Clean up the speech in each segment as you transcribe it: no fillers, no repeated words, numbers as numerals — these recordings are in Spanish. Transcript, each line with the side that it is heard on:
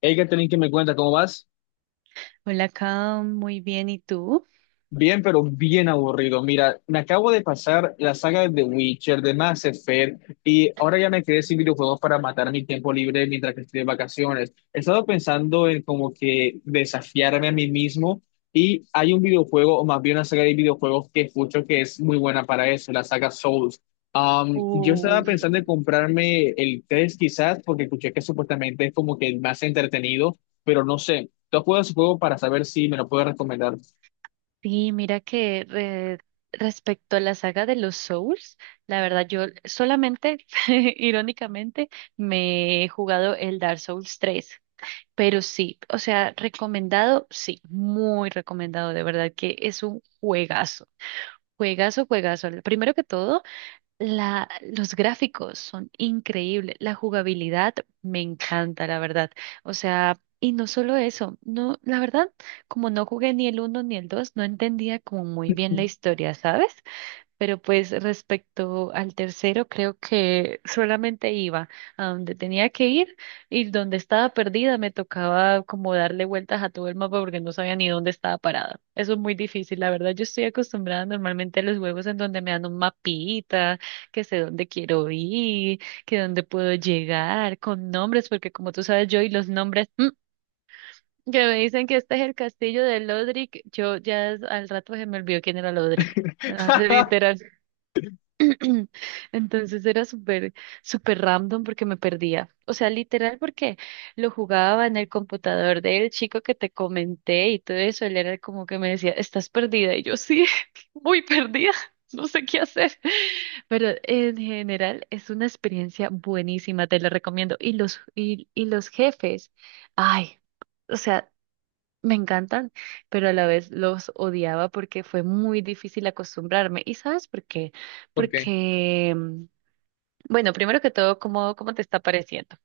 left: Hey, Catherine, ¿qué me cuenta? ¿Cómo vas?
right: Hola, Cam, muy bien. ¿Y tú?
left: Bien, pero bien aburrido. Mira, me acabo de pasar la saga de The Witcher, de Mass Effect, y ahora ya me quedé sin videojuegos para matar mi tiempo libre mientras que estoy de vacaciones. He estado pensando en como que desafiarme a mí mismo, y hay un videojuego, o más bien una saga de videojuegos que escucho que es muy buena para eso, la saga Souls. Yo estaba
right: Uf,
left: pensando en comprarme el 3 quizás, porque escuché que supuestamente es como que el más entretenido, pero no sé. ¿Tú has jugado ese juego para saber si me lo puedes recomendar?
right: Sí, respecto a la saga de los Souls, la verdad yo solamente, irónicamente, me he jugado el Dark Souls 3, pero sí, o sea, recomendado, sí, muy recomendado, de verdad que es un juegazo, juegazo, juegazo. Primero que todo, los gráficos son increíbles, la jugabilidad me encanta, la verdad. O sea, y no solo eso, no, la verdad, como no jugué ni el uno ni el 2 no entendía como muy bien la historia, ¿sabes? Pero pues respecto al tercero, creo que solamente iba a donde tenía que ir y donde estaba perdida me tocaba como darle vueltas a todo el mapa porque no sabía ni dónde estaba parada. Eso es muy difícil, la verdad. Yo estoy acostumbrada normalmente a los juegos en donde me dan un mapita, que sé dónde quiero ir, que dónde puedo llegar, con nombres, porque como tú sabes, yo y los nombres, que me dicen que este es el castillo de Lodric, yo ya al rato se me olvidó quién era Lodric. Ah, literal. Entonces era súper, súper random porque me perdía. O sea, literal porque lo jugaba en el computador del chico que te comenté y todo eso. Él era como que me decía, estás perdida. Y yo sí, muy perdida. No sé qué hacer. Pero en general es una experiencia buenísima, te la recomiendo. Y los jefes, ay. O sea, me encantan, pero a la vez los odiaba porque fue muy difícil acostumbrarme. ¿Y sabes por qué?
left: ¿Por qué?
right: Porque, mm, bueno, primero que todo, ¿ cómo te está pareciendo?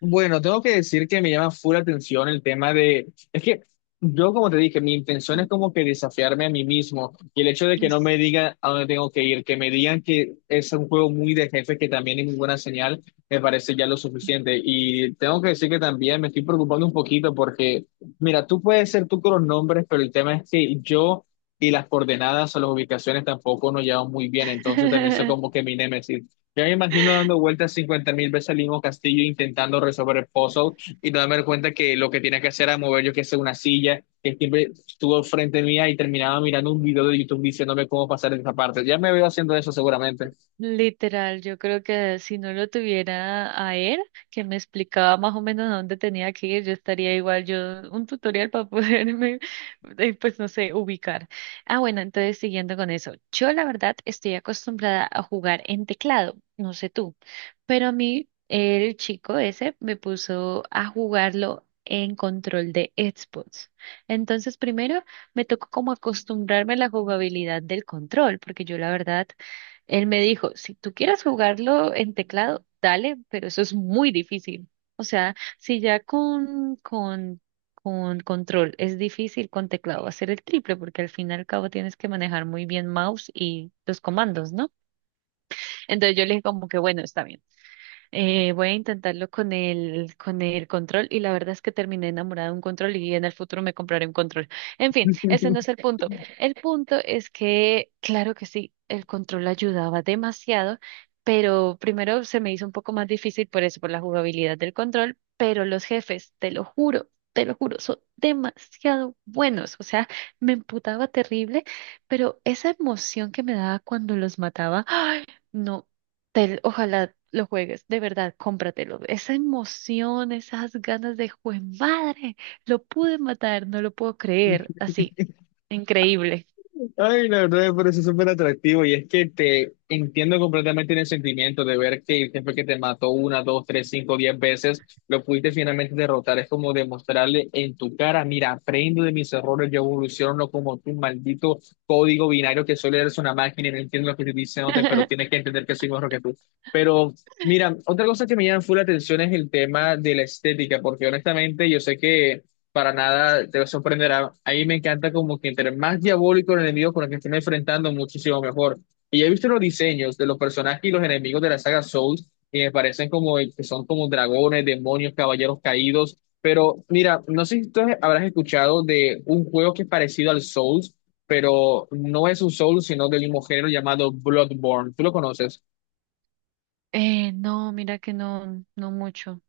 left: Bueno, tengo que decir que me llama full atención el tema de, es que yo como te dije, mi intención es como que desafiarme a mí mismo y el hecho de que
right: Mm.
left: no me digan a dónde tengo que ir, que me digan que es un juego muy de jefe, que también es muy buena señal, me parece ya lo suficiente. Y tengo que decir que también me estoy preocupando un poquito porque, mira, tú puedes ser tú con los nombres, pero el tema es que yo... Y las coordenadas o las ubicaciones tampoco nos llevan muy bien, entonces también soy como que mi némesis. Ya me imagino dando vueltas 50 mil veces al mismo castillo intentando resolver el puzzle y no darme cuenta que lo que tenía que hacer era mover yo que sé una silla que siempre estuvo frente mía y terminaba mirando un video de YouTube diciéndome cómo pasar esa parte. Ya me veo haciendo eso seguramente.
right: Literal, yo creo que si no lo tuviera a él, que me explicaba más o menos a dónde tenía que ir, yo estaría igual, yo un tutorial para poderme, pues no sé, ubicar. Ah, bueno, entonces siguiendo con eso, yo la verdad estoy acostumbrada a jugar en teclado, no sé tú, pero a mí el chico ese me puso a jugarlo en control de Xbox. Entonces primero me tocó como acostumbrarme a la jugabilidad del control, porque yo la verdad él me dijo, si tú quieres jugarlo en teclado, dale, pero eso es muy difícil. O sea, si ya con control es difícil, con teclado va a ser el triple, porque al fin y al cabo tienes que manejar muy bien mouse y los comandos, ¿no? Entonces yo le dije como que bueno, está bien. Voy a intentarlo con el control y la verdad es que terminé enamorada de un control y en el futuro me compraré un control. En fin, ese no es el punto. El punto es que, claro que sí, el control ayudaba demasiado, pero primero se me hizo un poco más difícil por eso, por la jugabilidad del control, pero los jefes, te lo juro. Te lo juro, son demasiado buenos. O sea, me emputaba terrible, pero esa emoción que me daba cuando los mataba no, ojalá lo juegues, de verdad, cómpratelo. Esa emoción, esas ganas de juez, madre, lo pude matar, no lo puedo creer, así, increíble.
left: Ay, la verdad me parece súper atractivo y es que te entiendo completamente en el sentimiento de ver que el jefe que te mató una, dos, tres, cinco, diez veces, lo pudiste finalmente derrotar. Es como demostrarle en tu cara, mira, aprendo de mis errores, yo evoluciono como tu maldito código binario que solo eres una máquina y no entiendo lo que estoy diciéndote, pero tienes que entender que soy mejor que tú. Pero mira, otra cosa que me llama full la atención es el tema de la estética, porque honestamente yo sé que para nada te sorprenderá. A mí me encanta como que entre más diabólico el enemigo con el que estén enfrentando, muchísimo mejor. Y he visto los diseños de los personajes y los enemigos de la saga Souls, y me parecen como que son como dragones, demonios, caballeros caídos. Pero mira, no sé si tú habrás escuchado de un juego que es parecido al Souls, pero no es un Souls, sino del mismo género llamado Bloodborne. ¿Tú lo conoces?
right: No, mira que no, no mucho.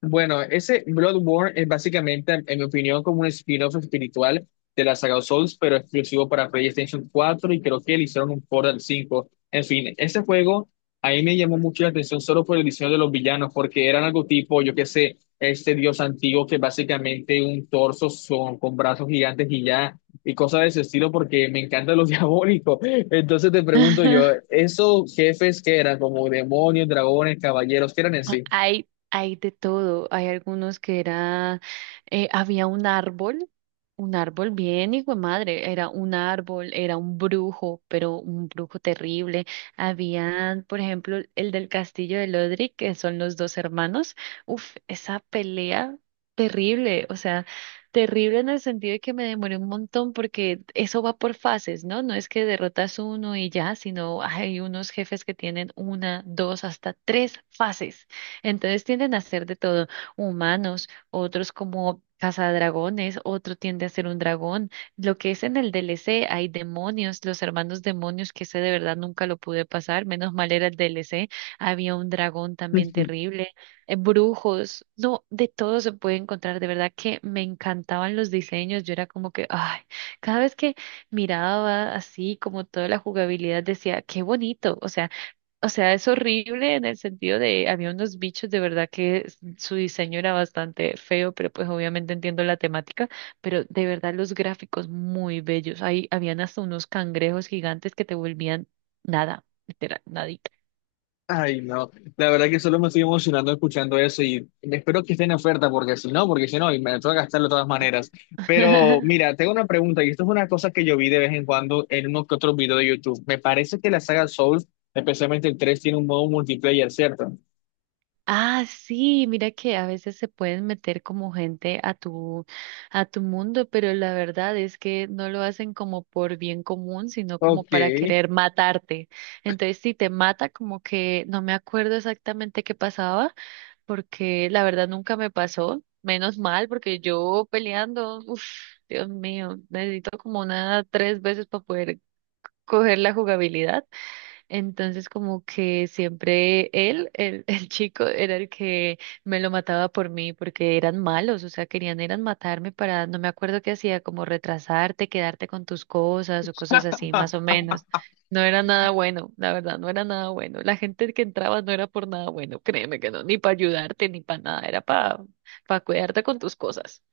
left: Bueno, ese Bloodborne es básicamente, en mi opinión, como un spin-off espiritual de la saga Souls, pero exclusivo para PlayStation 4 y creo que le hicieron un port al 5. En fin, ese juego a mí me llamó mucho la atención solo por el diseño de los villanos, porque eran algo tipo, yo qué sé, este dios antiguo que básicamente un torso son, con brazos gigantes y ya, y cosas de ese estilo, porque me encanta lo diabólico. Entonces te pregunto yo, ¿esos jefes que eran como demonios, dragones, caballeros, qué eran en sí?
right: Hay de todo. Hay algunos que eran había un árbol bien hijo de madre, era un árbol, era un brujo, pero un brujo terrible. Habían, por ejemplo, el del castillo de Lodric, que son los dos hermanos. Uf, esa pelea terrible, o sea, terrible en el sentido de que me demoré un montón porque eso va por fases, ¿no? No es que derrotas uno y ya, sino hay unos jefes que tienen una, dos, hasta tres fases. Entonces tienden a ser de todo humanos otros como Cazadragones, otro tiende a ser un dragón. Lo que es en el DLC, hay demonios, los hermanos demonios, que ese de verdad nunca lo pude pasar, menos mal era el DLC, había un dragón también terrible, brujos, no, de todo se puede encontrar, de verdad que me encantaban los diseños, yo era como que, ay, cada vez que miraba así como toda la jugabilidad decía, qué bonito, o sea, es horrible en el sentido de, había unos bichos de verdad que su diseño era bastante feo, pero pues obviamente entiendo la temática, pero de verdad los gráficos muy bellos. Ahí habían hasta unos cangrejos gigantes que te volvían nada, literal, nadita.
left: Ay, no. La verdad que solo me estoy emocionando escuchando eso y espero que esté en oferta porque si no, y me tengo que gastarlo de todas maneras. Pero mira, tengo una pregunta y esto es una cosa que yo vi de vez en cuando en uno que otro video de YouTube. Me parece que la saga Souls, especialmente el 3, tiene un modo multiplayer, ¿cierto?
right: Ah, sí, mira que a veces se pueden meter como gente a a tu mundo, pero la verdad es que no lo hacen como por bien común, sino como
left: Ok.
right: para querer matarte. Entonces, si te mata, como que no me acuerdo exactamente qué pasaba, porque la verdad nunca me pasó. Menos mal, porque yo peleando, uff, Dios mío, necesito como una tres veces para poder coger la jugabilidad. Entonces como que siempre el chico, era el que me lo mataba por mí porque eran malos, o sea, querían eran matarme para, no me acuerdo qué hacía, como retrasarte, quedarte con tus cosas o cosas así, más o menos. No era nada bueno, la verdad, no era nada bueno. La gente que entraba no era por nada bueno, créeme que no, ni para ayudarte, ni para nada, era para cuidarte con tus cosas.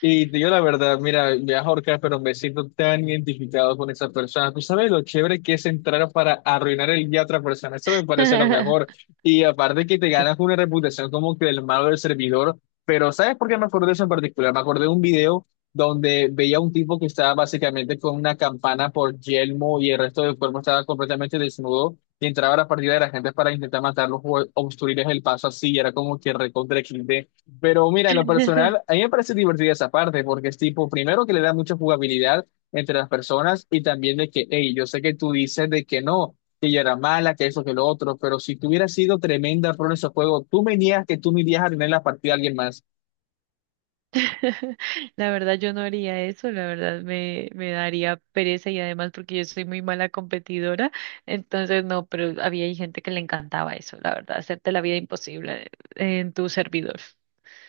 left: Y te digo la verdad, mira, me ahorca, pero me siento tan identificado con esa persona. Tú sabes lo chévere que es entrar para arruinar el día a otra persona. Eso me parece lo mejor. Y aparte que te ganas una reputación como que del malo del servidor. Pero ¿sabes por qué me acordé de eso en particular? Me acordé de un video donde veía a un tipo que estaba básicamente con una campana por yelmo y el resto del cuerpo estaba completamente desnudo. Y entraba a la partida de la gente para intentar matarlos o obstruirles el paso así. Y era como que recontra XD. Pero mira, en lo personal, a mí me parece divertida esa parte, porque es tipo, primero que le da mucha jugabilidad entre las personas y también de que, hey, yo sé que tú dices de que no, que ella era mala, que eso, que lo otro, pero si tú hubieras sido tremenda pro en ese juego, tú me niegas que tú me irías a tener la partida a alguien más.
right: La verdad yo no haría eso, la verdad me daría pereza y además porque yo soy muy mala competidora, entonces no, pero había ahí gente que le encantaba eso, la verdad, hacerte la vida imposible en tu servidor.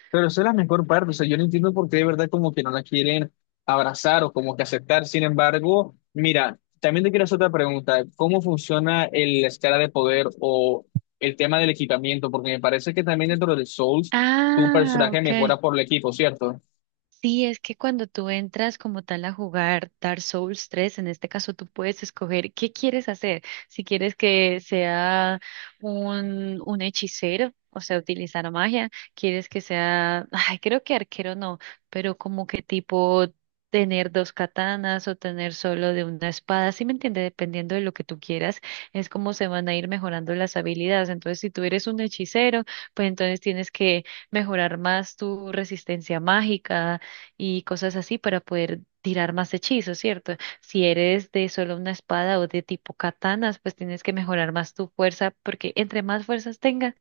left: Pero esa es la mejor parte, o sea, yo no entiendo por qué de verdad como que no la quieren abrazar o como que aceptar. Sin embargo, mira, también te quiero hacer otra pregunta, ¿cómo funciona el- la escala de poder o el tema del equipamiento? Porque me parece que también dentro de Souls tu
right: Ah,
left: personaje
right: ok.
left: mejora por el equipo, ¿cierto?
right: Sí, es que cuando tú entras como tal a jugar Dark Souls 3, en este caso tú puedes escoger qué quieres hacer. Si quieres que sea un hechicero, o sea, utilizar magia, quieres que sea, ay, creo que arquero no, pero como que tipo tener dos katanas o tener solo de una espada, ¿sí me entiende? Dependiendo de lo que tú quieras, es como se van a ir mejorando las habilidades. Entonces, si tú eres un hechicero, pues entonces tienes que mejorar más tu resistencia mágica y cosas así para poder tirar más hechizos, ¿cierto? Si eres de solo una espada o de tipo katanas, pues tienes que mejorar más tu fuerza, porque entre más fuerzas tengas,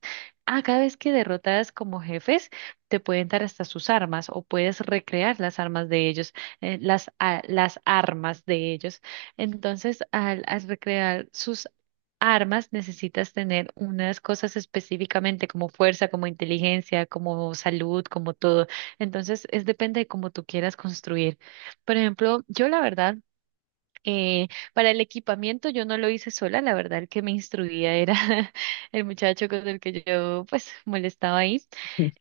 right: a cada vez que derrotas como jefes, te pueden dar hasta sus armas o puedes recrear las armas de ellos, las armas de ellos. Entonces, al recrear sus armas necesitas tener unas cosas específicamente como fuerza, como inteligencia, como salud, como todo. Entonces, es depende de cómo tú quieras construir. Por ejemplo, yo la verdad, eh, para el equipamiento yo no lo hice sola, la verdad el que me instruía era el muchacho con el que yo pues molestaba ahí.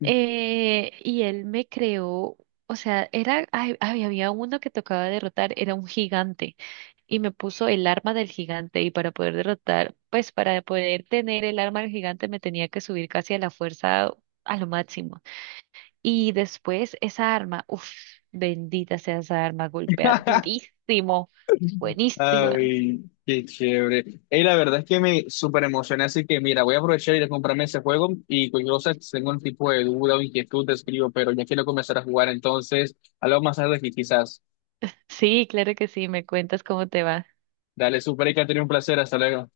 right: Y él me creó, o sea, era, ay, ay, había uno que tocaba derrotar, era un gigante, y me puso el arma del gigante, y para poder derrotar, pues para poder tener el arma del gigante me tenía que subir casi a la fuerza a lo máximo. Y después esa arma, uff, bendita sea esa arma, golpea durísimo, buenísima.
left: Ay, qué chévere. Y la verdad es que me súper emocioné, así que mira, voy a aprovechar y ir a comprarme ese juego y cualquier cosa, si tengo un tipo de duda o inquietud, te escribo, pero ya quiero comenzar a jugar, entonces, hablamos más tarde que quizás.
right: Sí, claro que sí, me cuentas cómo te va.
left: Dale, súper, y que ha tenido un placer, hasta luego.